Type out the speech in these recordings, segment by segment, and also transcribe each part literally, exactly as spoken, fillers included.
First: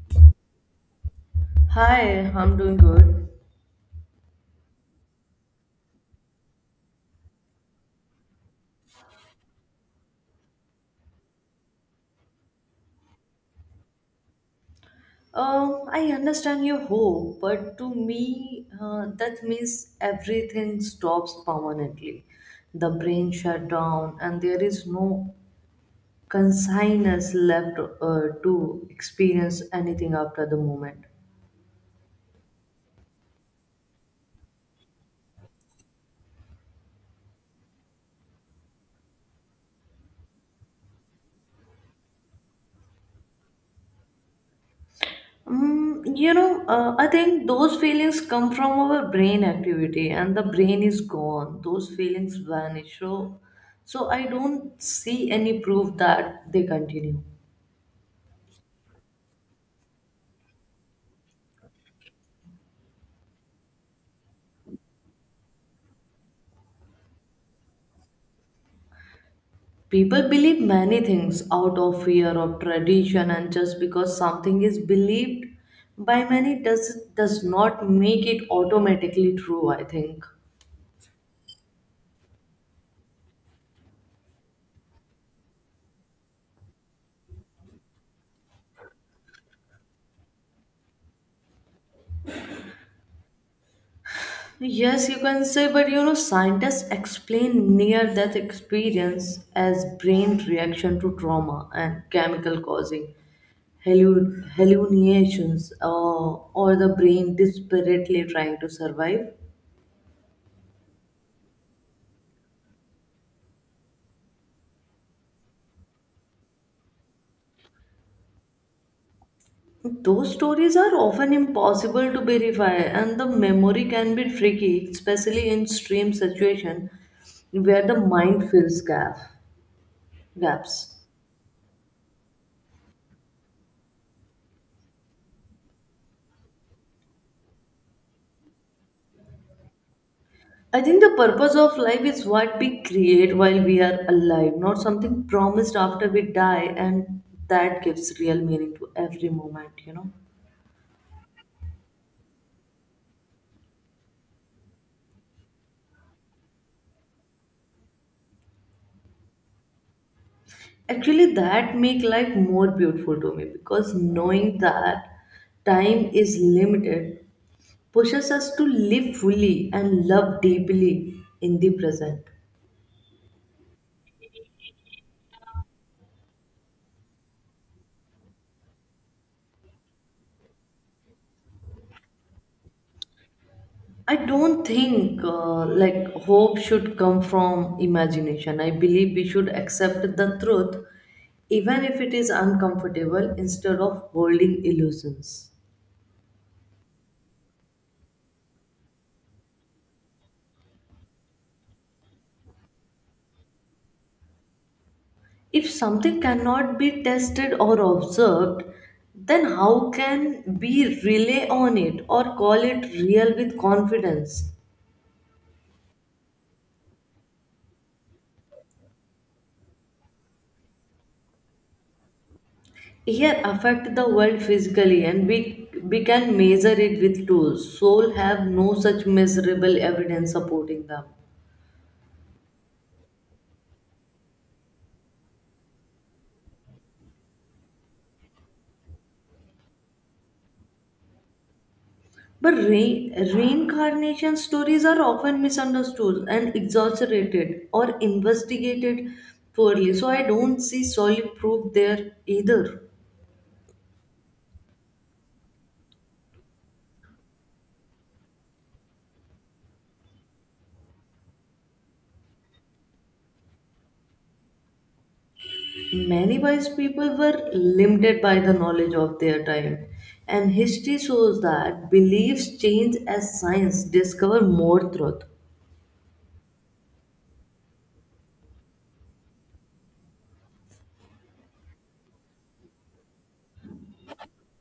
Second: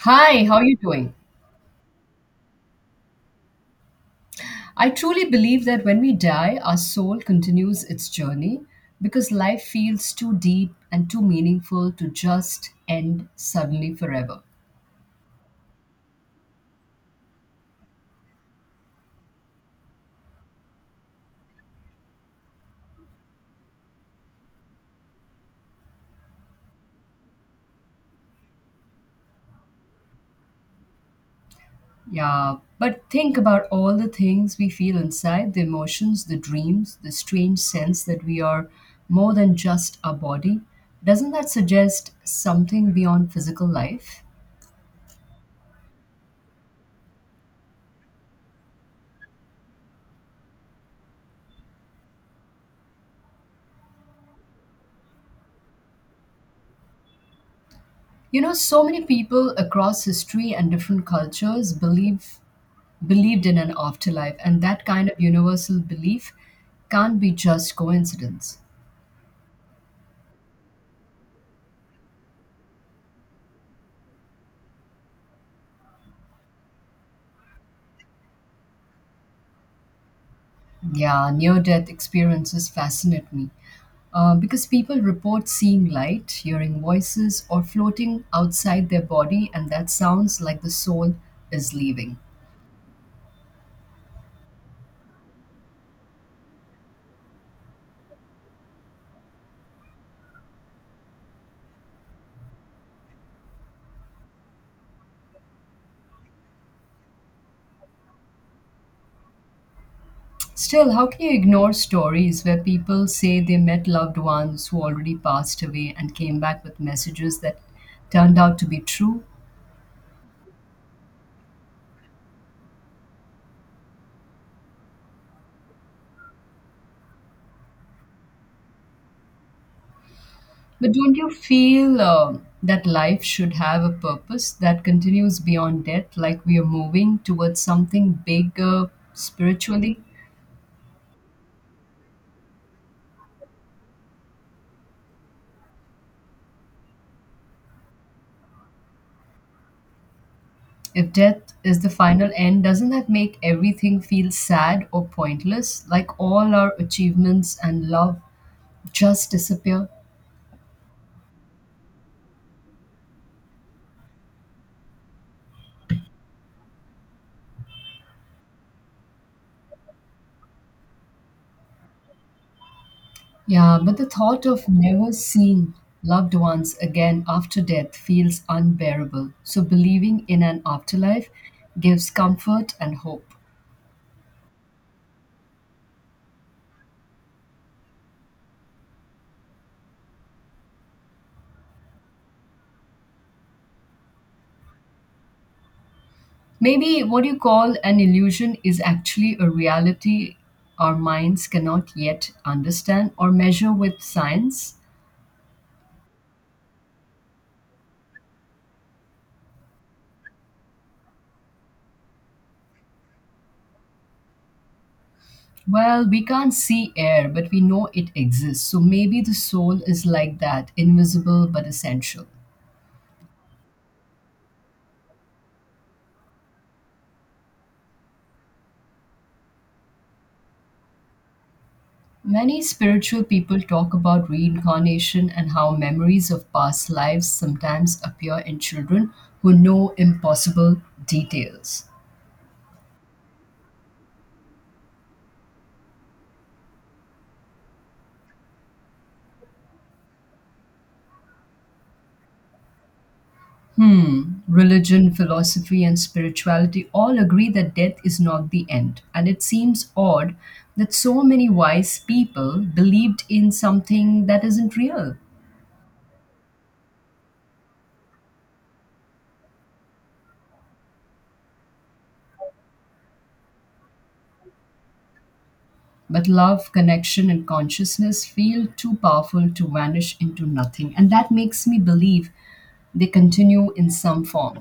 Hi, how are you doing? Hi, I'm doing good. I truly believe that when we die, our soul continues its journey because life feels too deep and too meaningful to just end suddenly forever. Um, I understand your hope, but to me, uh, that means everything stops permanently. The brain shut down, and there is no consciousness left uh, to experience anything after the moment. Yeah, but think about all the things we feel inside the emotions, the dreams, the strange sense that we are more than just our body. Doesn't that suggest something beyond physical life? Mm, you know, uh, I think those feelings come from our brain activity, and the brain is gone. Those feelings vanish. So, so I don't see any proof that they continue. You know, so many people across history and different cultures believe believed in an afterlife, and that kind of universal belief can't be just coincidence. People believe many things out of fear of tradition, and just because something is believed by many does does not make it automatically true, I think. Yeah, near death experiences fascinate me uh, because people report seeing light, hearing voices, or floating outside their body, and that sounds like the soul is leaving. Yes, you can say, but you know, scientists explain near death experience as brain reaction to trauma and chemical causing hallu- hallucinations uh, or the brain desperately trying to survive. Still, how can you ignore stories where people say they met loved ones who already passed away and came back with messages that turned out to be true? Those stories are often impossible to verify, and the memory can be tricky, especially in stream situation where the mind fills gap, But gaps. don't you feel um that life should have a purpose that continues beyond death, like we are moving towards something bigger spiritually? I think the purpose of life is what we create while we are alive, not something promised after we die, and that gives real meaning to every moment, you know. If death is the final end, doesn't that make everything feel sad or pointless? Like all our achievements and love just disappear? Actually, that make life more beautiful to me because knowing that time is limited pushes us to live fully and love deeply in the present. Yeah, but the thought of never seeing loved ones again after death feels unbearable. So believing in an afterlife gives comfort and hope. I don't think uh, like hope should come from imagination. I believe we should accept the truth even if it is uncomfortable instead of holding illusions. Maybe what you call an illusion is actually a reality our minds cannot yet understand or measure with science. If something cannot be tested or observed, then how can we rely on it or call it real with confidence? Well, we can't see air, but we know it exists. So maybe the soul is like that, invisible but essential. Here affect the world physically and we, we can measure it with tools. Soul have no such measurable evidence supporting them. Many spiritual people talk about reincarnation and how memories of past lives sometimes appear in children who know impossible details. But re- reincarnation stories are often misunderstood and exaggerated or investigated poorly. So I don't see solid proof there either. Hmm. Religion, philosophy, and spirituality all agree that death is not the end. And it seems odd that so many wise people believed in something that isn't real. Many wise people were limited by the knowledge of their time. And history shows that beliefs change as science discover more truth. But love, connection, and consciousness feel too powerful to vanish into nothing. And that makes me believe they continue in some form.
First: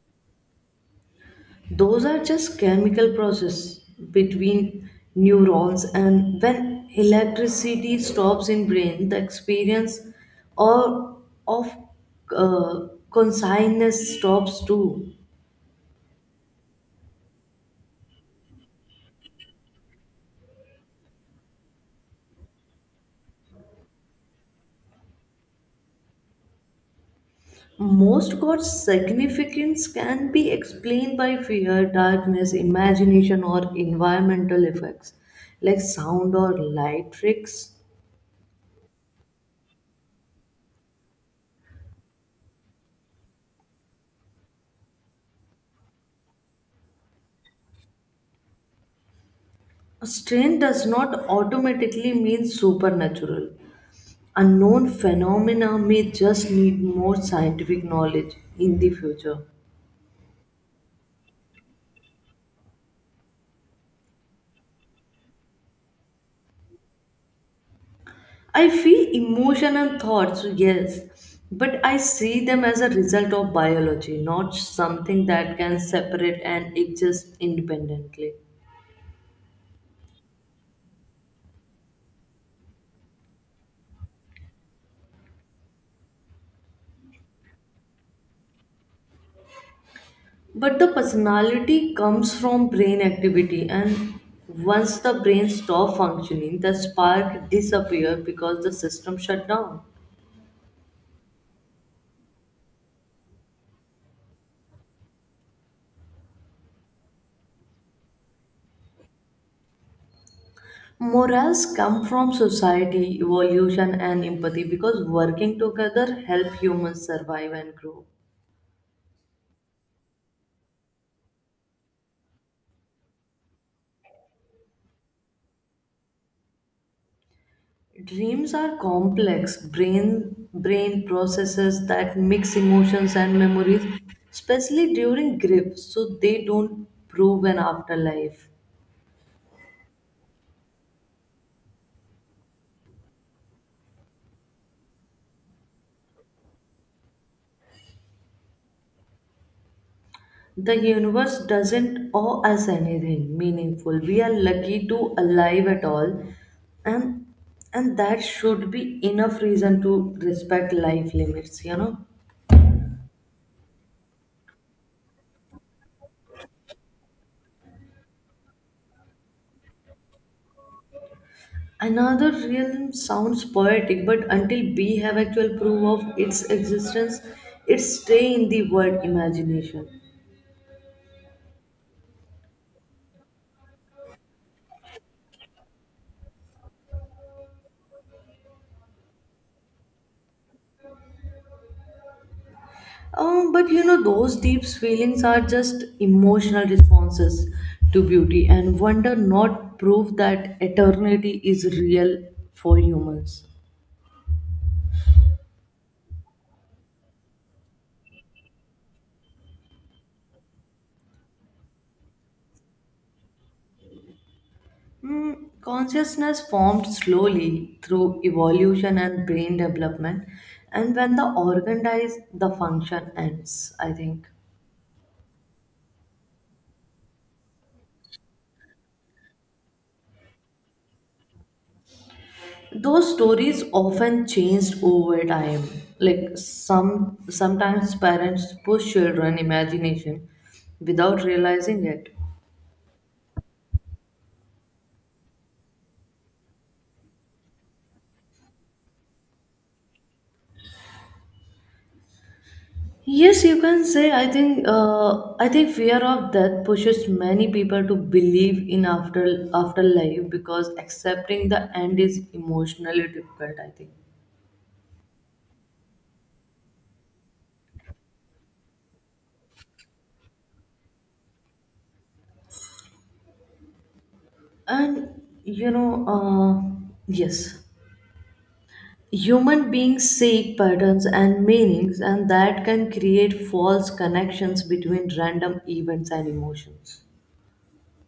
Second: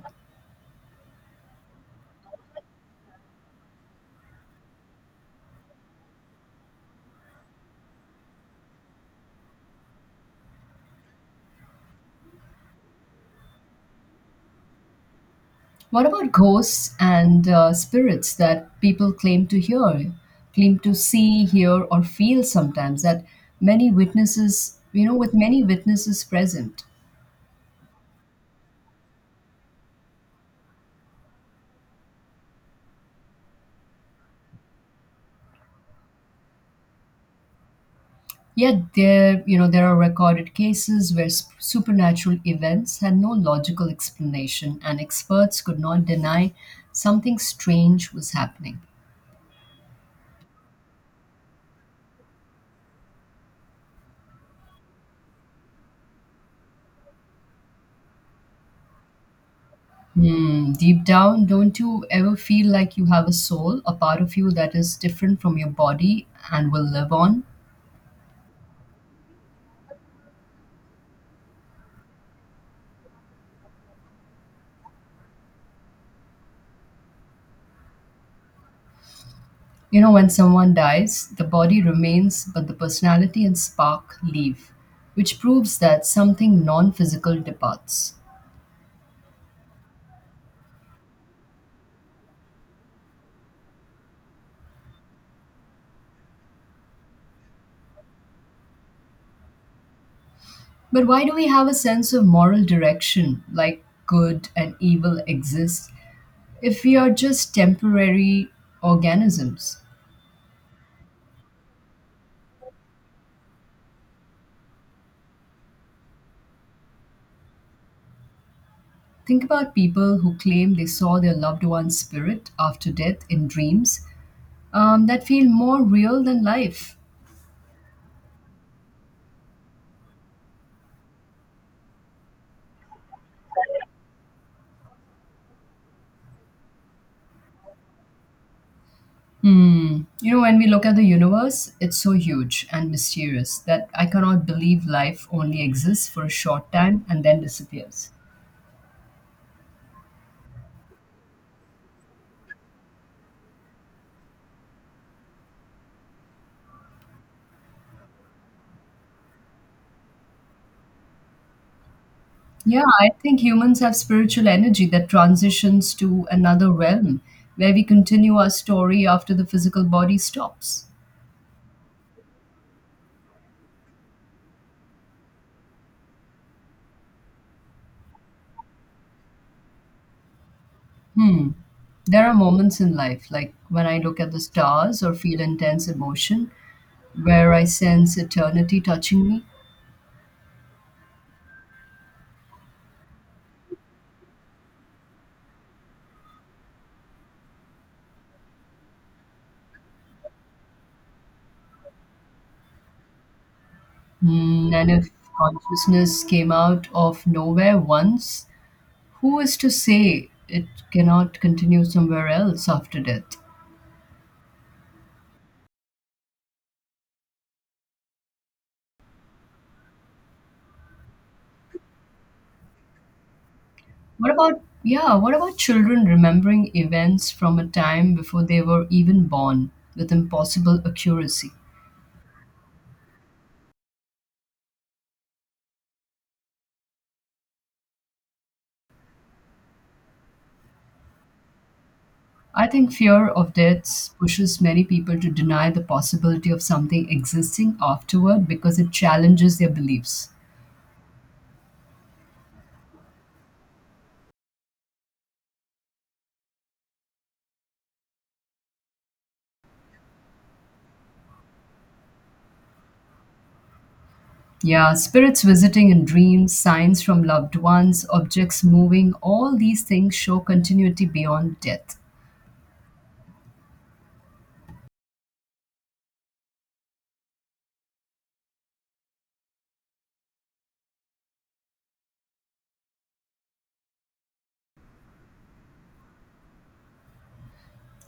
Those are just chemical process between neurons, and when electricity stops in brain, the experience or of uh, consciousness stops too. What about ghosts and uh, spirits that people claim to hear, claim to see, hear, or feel sometimes, that many witnesses, you know, with many witnesses present? Most god's significance can be explained by fear, darkness, imagination, or environmental effects like sound or light tricks. Yet there, you know, there are recorded cases where sp- supernatural events had no logical explanation, and experts could not deny something strange was happening. Strange does not automatically mean supernatural. Unknown phenomena may just need more scientific knowledge in the future. Hmm. Deep down, don't you ever feel like you have a soul, a part of you that is different from your body and will live on? I feel emotion and thoughts, yes, but I see them as a result of biology, not something that can separate and exist independently. You know, when someone dies, the body remains, but the personality and spark leave, which proves that something non physical departs. But the personality comes from brain activity, and once the brain stops functioning, the spark disappears because the system shut down. But why do we have a sense of moral direction, like good and evil exist, if we are just temporary organisms? Morals come from society, evolution, and empathy because working together help humans survive and grow. Think about people who claim they saw their loved one's spirit after death in dreams, um, that feel more real than life. Dreams are complex brain brain processes that mix emotions and memories, especially during grief, so they don't prove an afterlife. Hmm. You know, when we look at the universe, it's so huge and mysterious that I cannot believe life only exists for a short time and then disappears. The universe doesn't owe us anything meaningful. We are lucky to alive at all, and and that should be enough reason to respect life limits, you know. Yeah, I think humans have spiritual energy that transitions to another realm where we continue our story after the physical body stops. Another realm sounds poetic, but until we have actual proof of its existence, it stay in the word imagination. Hmm. There are moments in life, like when I look at the stars or feel intense emotion, where I sense eternity touching me. Um, but you know, those deep feelings are just emotional responses to beauty and wonder, not proof that eternity is real for humans. Mm, and if consciousness came out of nowhere once, who is to say it cannot continue somewhere else after death? Mm, consciousness formed slowly through evolution and brain development, and when the organ dies, the function ends, I think. What about, yeah, what about children remembering events from a time before they were even born with impossible accuracy? Those stories often changed over time, like some sometimes parents push children imagination without realizing it. I think fear of death pushes many people to deny the possibility of something existing afterward because it challenges their beliefs. Yes, you can say, i think uh, i think fear of death pushes many people to believe in after afterlife because accepting the end is emotionally difficult, I think. Yeah, spirits visiting in dreams, signs from loved ones, objects moving, all these things show continuity beyond death. And you know uh, Yes, human beings seek patterns and meanings, and that can create false connections between random events and emotions.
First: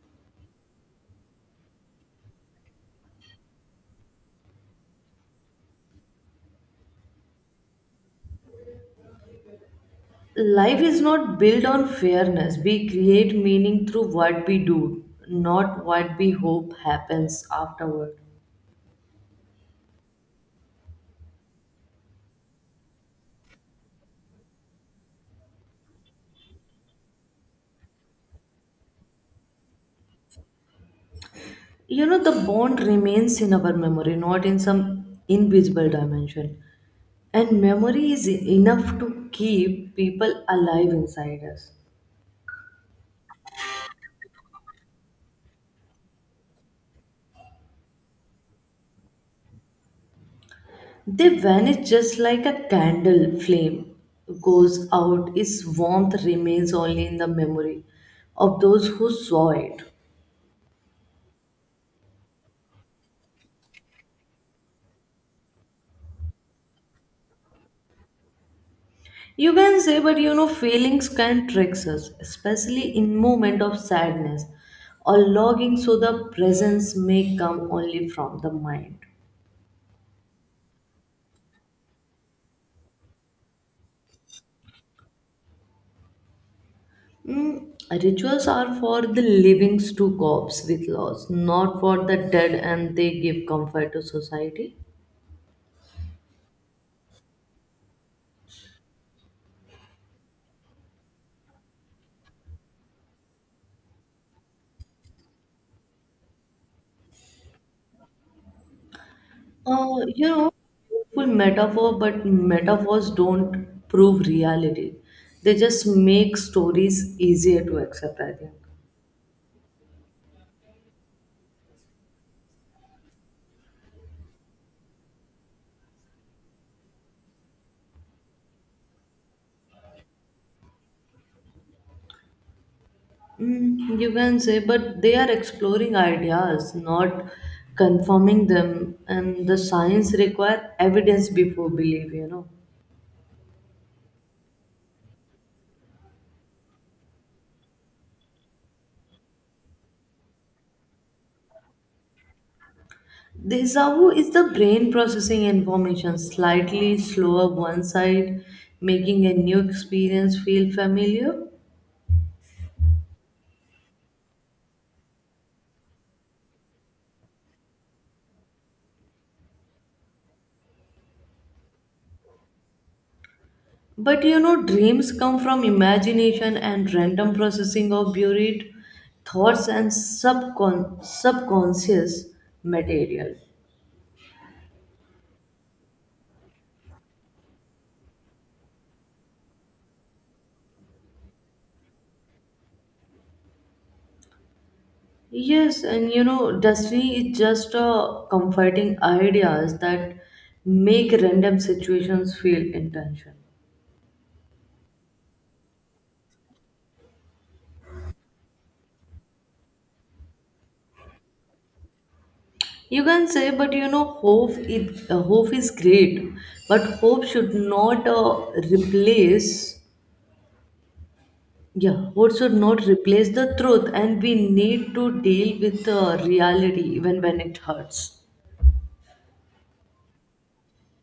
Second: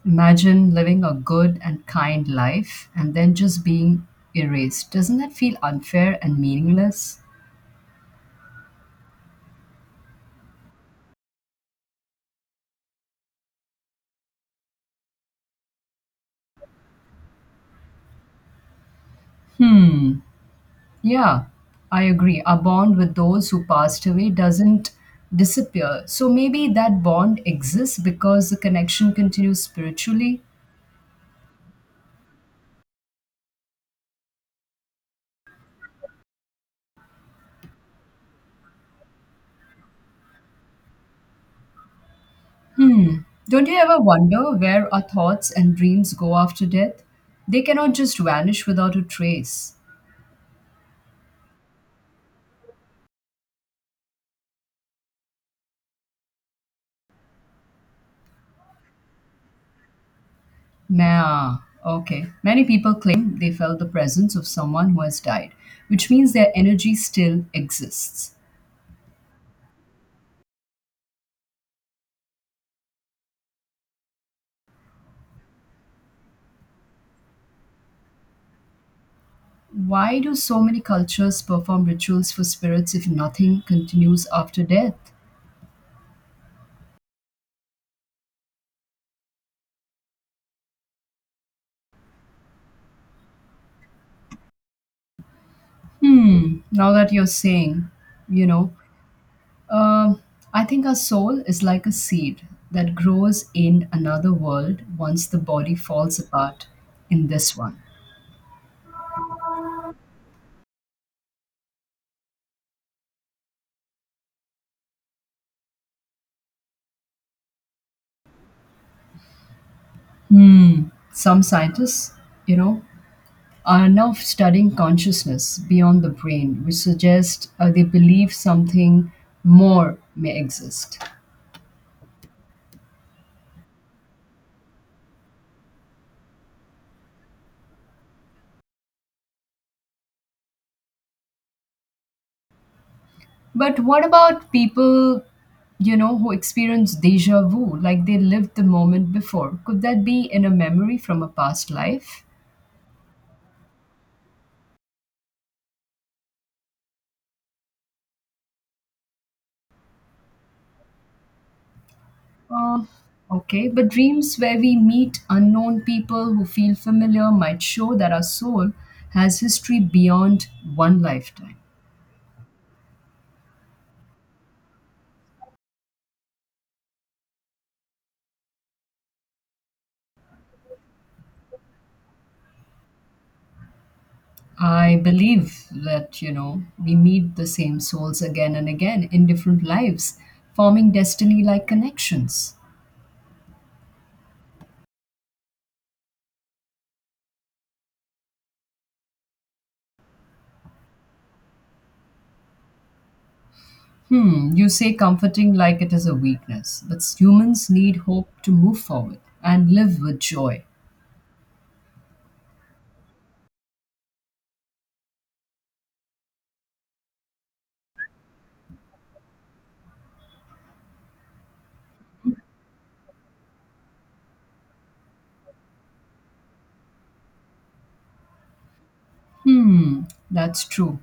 Imagine living a good and kind life and then just being erased. Doesn't that feel unfair and meaningless? Life is not built on fairness. We create meaning through what we do, not what we hope happens afterward. Hmm. Yeah, I agree. Our bond with those who passed away doesn't disappear. So maybe that bond exists because the connection continues spiritually. You know, the bond remains in our memory, not in some invisible dimension. And memory is enough to keep people alive inside us. Don't you ever wonder where our thoughts and dreams go after death? They cannot just vanish without a trace. They vanish just like a candle flame goes out, its warmth remains only in the memory of those who saw it. Nah, okay. Many people claim they felt the presence of someone who has died, which means their energy still exists. You can say, but you know, feelings can trick us, especially in moment of sadness or longing, so the presence may come only from the mind. Why do so many cultures perform rituals for spirits if nothing continues after death? Mm, rituals are for the living to cope with loss, not for the dead, and they give comfort to society. Hmm, now that you're saying, you know, um, I think our soul is like a seed that grows in another world once the body falls apart in this one. Uh, you know, Full metaphor, but metaphors don't prove reality. They just make stories easier to accept, I think. Hmm. Some scientists, you know, are now studying consciousness beyond the brain, which suggests uh, they believe something more may exist. Mm, you can say, but they are exploring ideas, not confirming them, and the science require evidence before belief, you know. But what about people, you know, who experience deja vu, like they lived the moment before? Could that be in a memory from a past life? Desavu is the brain processing information slightly slower one side, making a new experience feel familiar. Uh, okay, but dreams where we meet unknown people who feel familiar might show that our soul has history beyond one lifetime. But you know, dreams come from imagination and random processing of buried thoughts and subcon- subconscious material. I believe that, you know, we meet the same souls again and again in different lives, forming destiny like connections. Yes, and you know, destiny is just uh, comforting ideas that make random situations feel intentional. Hmm, you say comforting like it is a weakness, but humans need hope to move forward and live with joy. You can say, but you know, hope is, uh, hope is great, but hope should not uh, replace. Yeah, what should not replace the truth, and we need to deal with the reality even when it hurts. Hmm, that's true.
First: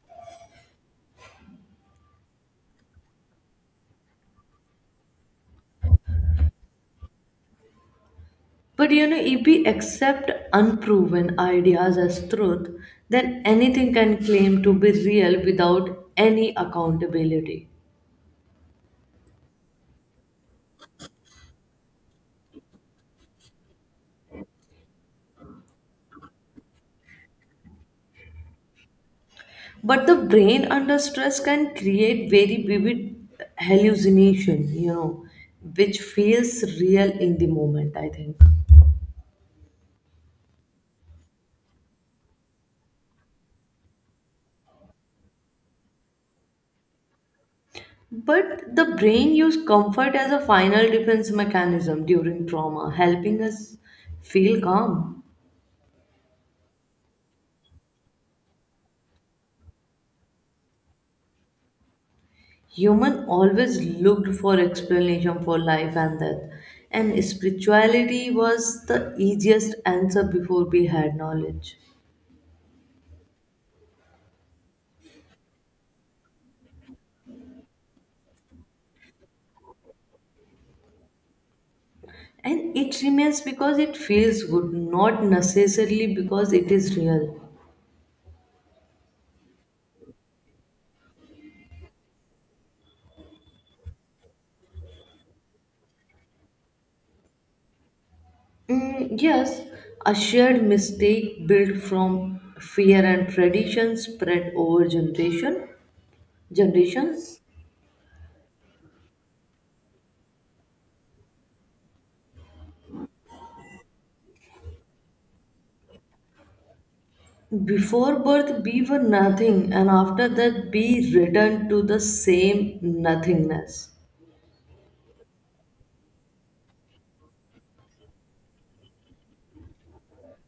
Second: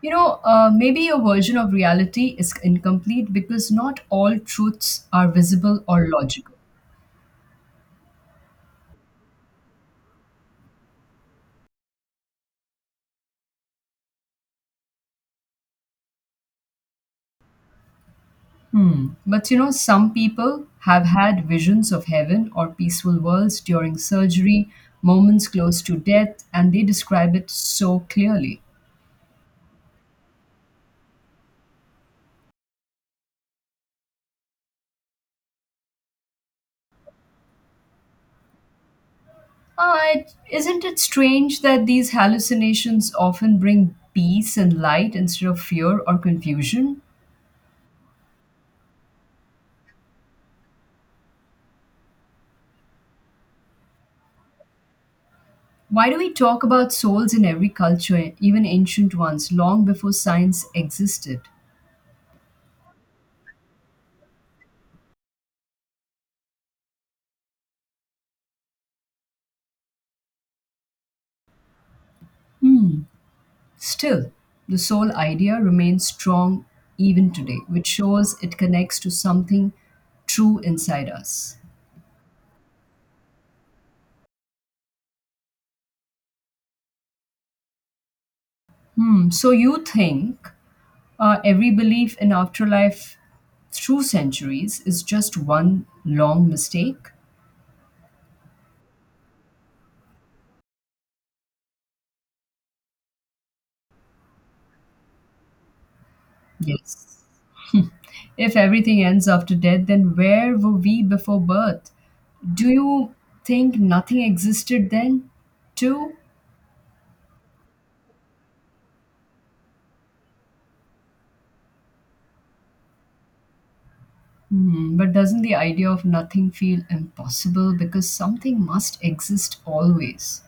You know, uh, maybe your version of reality is incomplete because not all truths are visible or logical. But you know, if we accept unproven ideas as truth, then anything can claim to be real without any accountability. Hmm. But you know, some people have had visions of heaven or peaceful worlds during surgery, moments close to death, and they describe it so clearly. But the brain under stress can create very vivid hallucination, you know, which feels real in the moment, I think. Uh, it- isn't it strange that these hallucinations often bring peace and light instead of fear or confusion? But the brain used comfort as a final defense mechanism during trauma, helping us feel calm. Why do we talk about souls in every culture, even ancient ones, long before science existed? Human always looked for explanation for life and death, and spirituality was the easiest answer before we had knowledge. Hmm. Still, the soul idea remains strong even today, which shows it connects to something true inside us. And it remains because it feels good, not necessarily because it is real. Hmm. So you think uh, every belief in afterlife through centuries is just one long mistake? Mm, yes, a shared mistake built from fear and tradition spread over generation Yes. generations. If everything ends after death, then where were we before birth? Do you think nothing existed then, too? Before birth, we were nothing, and after that, we return to the same nothingness. Hmm, but doesn't the idea of nothing feel impossible because something must exist always?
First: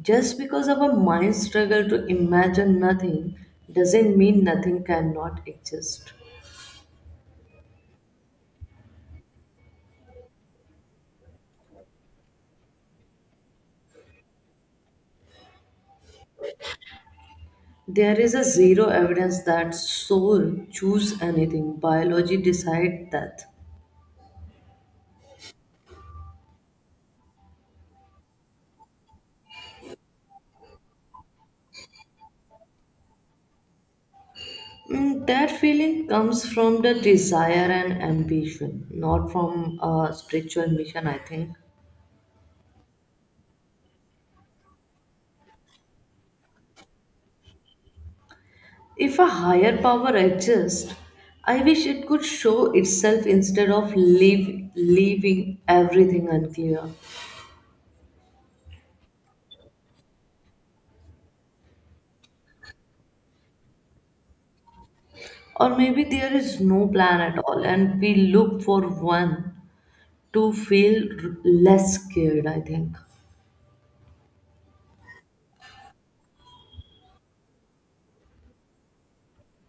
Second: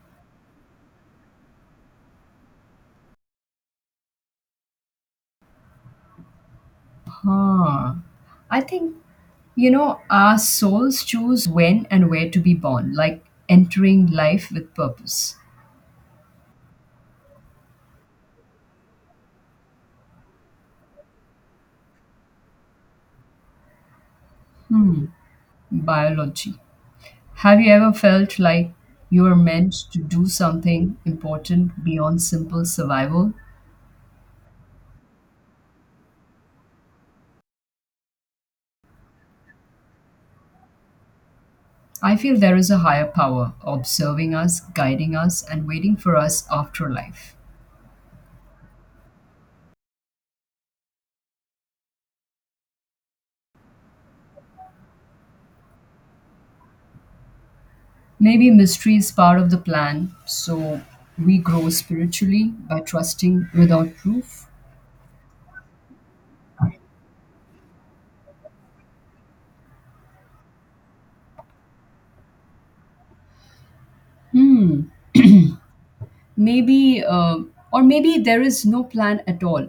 Just because our minds struggle to imagine nothing doesn't mean nothing cannot exist. Huh. I think, you know, our souls choose when and where to be born, like entering life with purpose. There is a zero evidence that soul choose anything. Biology decide that. Hmm. Biology. Have you ever felt like you are meant to do something important beyond simple survival? Mm, that feeling comes from the desire and ambition, not from a spiritual mission, I think. I feel there is a higher power observing us, guiding us, and waiting for us after life. If a higher power exists, I wish it could show itself instead of leave, leaving everything unclear. Maybe mystery is part of the plan, so we grow spiritually by trusting without proof. Or maybe there is no plan at all and we look for one to feel r- less scared, I think. Hmm, maybe, uh, or maybe there is no plan at all.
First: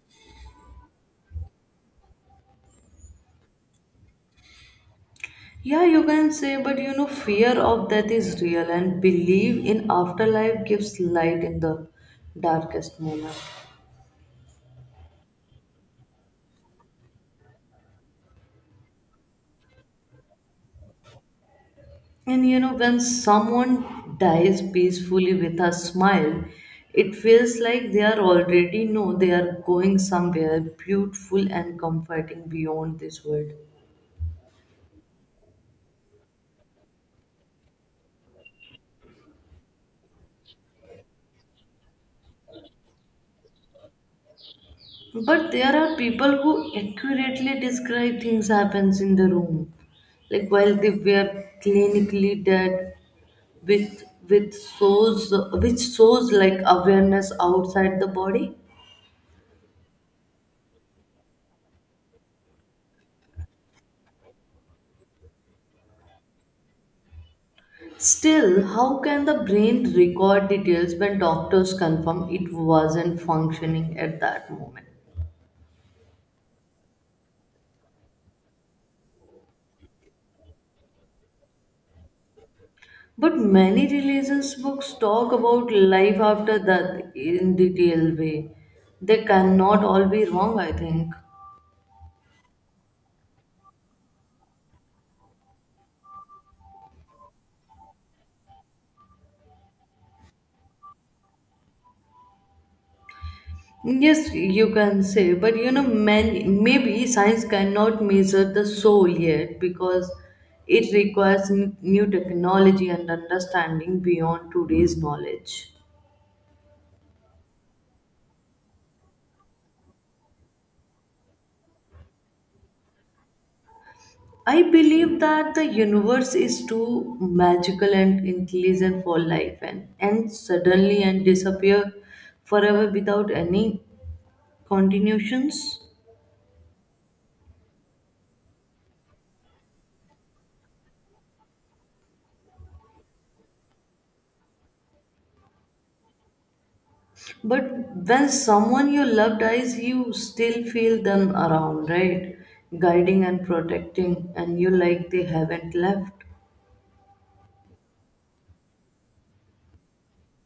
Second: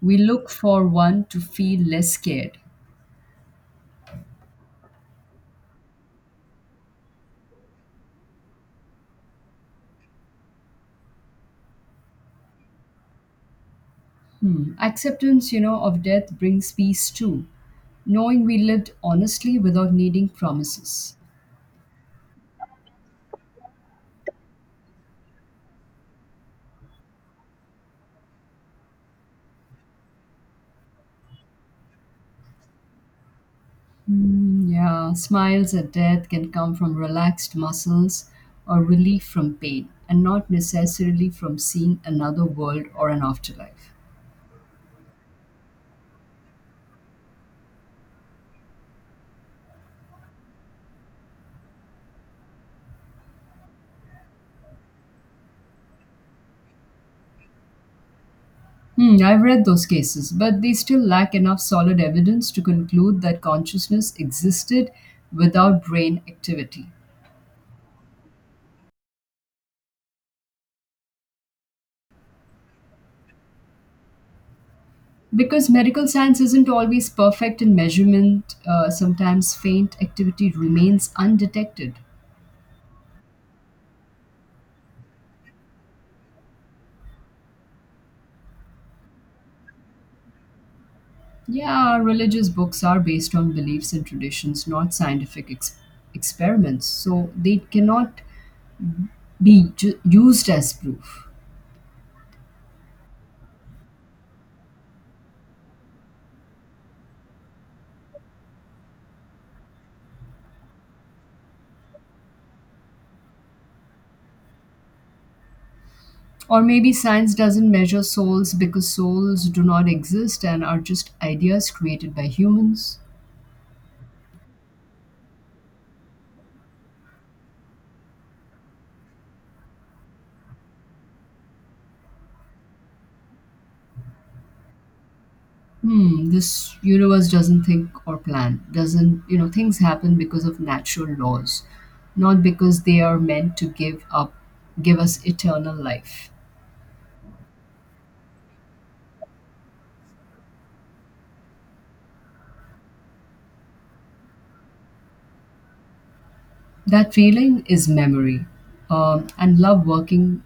We look for one to feel less scared. Yeah, you can say, but you know, fear of death is real and believe in afterlife gives light in the darkest moment. Hmm. Acceptance, you know, of death brings peace too, knowing we lived honestly without needing promises. And you know, when someone dies peacefully with a smile, it feels like they are already know they are going somewhere beautiful and comforting beyond this world. Mm, yeah, smiles at death can come from relaxed muscles or relief from pain, and not necessarily from seeing another world or an afterlife. But there are people who accurately describe things happens in the room, like while they were clinically dead, with with shows which shows like awareness outside the body. Hmm, I've read those cases, but they still lack enough solid evidence to conclude that consciousness existed without brain activity. Still, how can the brain record details when doctors confirm it wasn't functioning at that moment? Because medical science isn't always perfect in measurement, uh, sometimes faint activity remains undetected. But many religious books talk about life after death in detailed way. They cannot all be wrong, I think. Yeah, religious books are based on beliefs and traditions, not scientific ex- experiments. So they cannot be ju- used as proof. Yes, you can say, but you know, man, maybe science cannot measure the soul yet because it requires n- new technology and understanding beyond today's knowledge. Or maybe science doesn't measure souls because souls do not exist and are just ideas created by humans. I believe that the universe is too magical and intelligent for life and and suddenly and disappear forever without any continuations. Hmm, this universe doesn't think or plan. Doesn't, you know, things happen because of natural laws, not because they are meant to give up, give us eternal life. But when someone you love dies, you still feel them around, right? Guiding and protecting, and you like they haven't left. That feeling is memory, um, and love working,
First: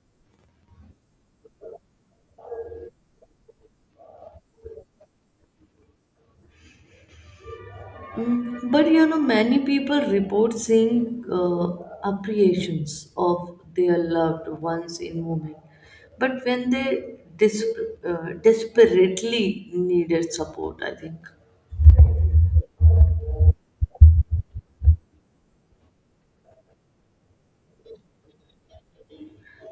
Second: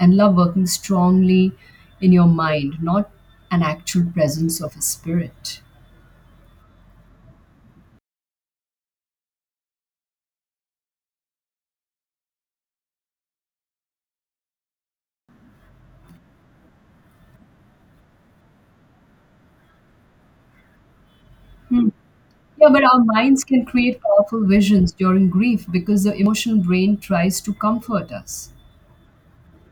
and love working strongly in your mind, not an actual presence of a spirit. Mm, but you know, many people report seeing uh, appreciations of their loved ones in movement. But when they dis uh, desperately needed support, I think. Hmm. Yeah, but our minds can create powerful visions during grief because the emotional brain tries to comfort us.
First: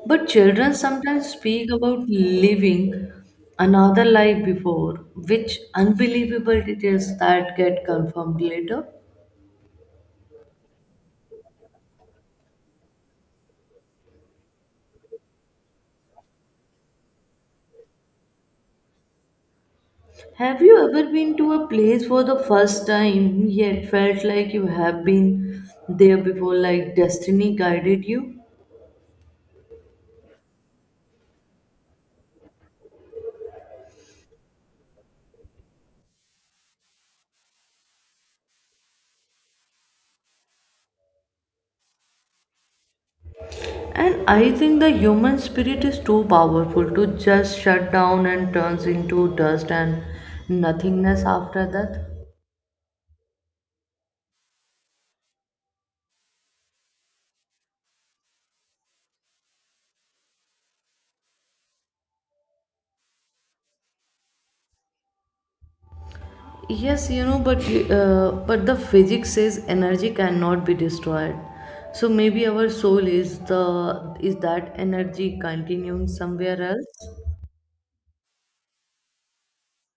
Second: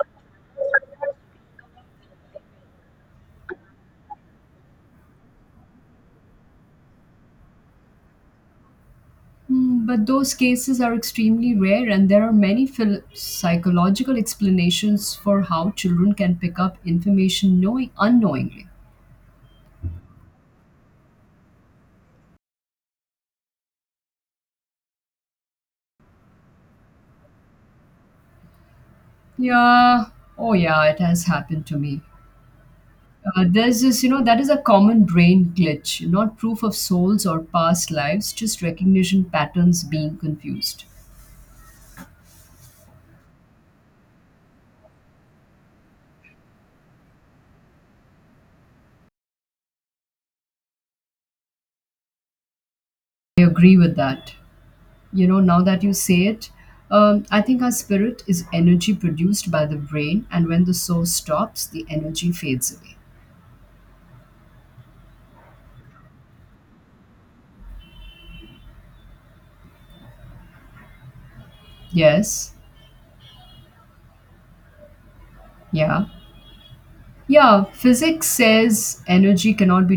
But children sometimes speak about living another life before, which unbelievable details that get confirmed later. Hmm, but those cases are extremely rare, and there are many phil- psychological explanations for how children can pick up information knowing unknowingly. Have you ever been to a place for the first time yet felt like you have been there before, like destiny guided you? Yeah, oh yeah, it has happened to me. Uh, there's this, you know, That is a common brain glitch, not proof of souls or past lives, just recognition patterns being confused. And I think the human spirit is too powerful to just shut down and turns into dust and nothingness after that. I agree with that. You know, now that you say it, um, I think our spirit is energy produced by the brain, and when the soul stops, the energy fades away. Yes, you know, but uh, but the physics says energy cannot be destroyed. So maybe Yes, our soul is the is that energy yeah. continuing somewhere else? Yeah, physics says energy cannot be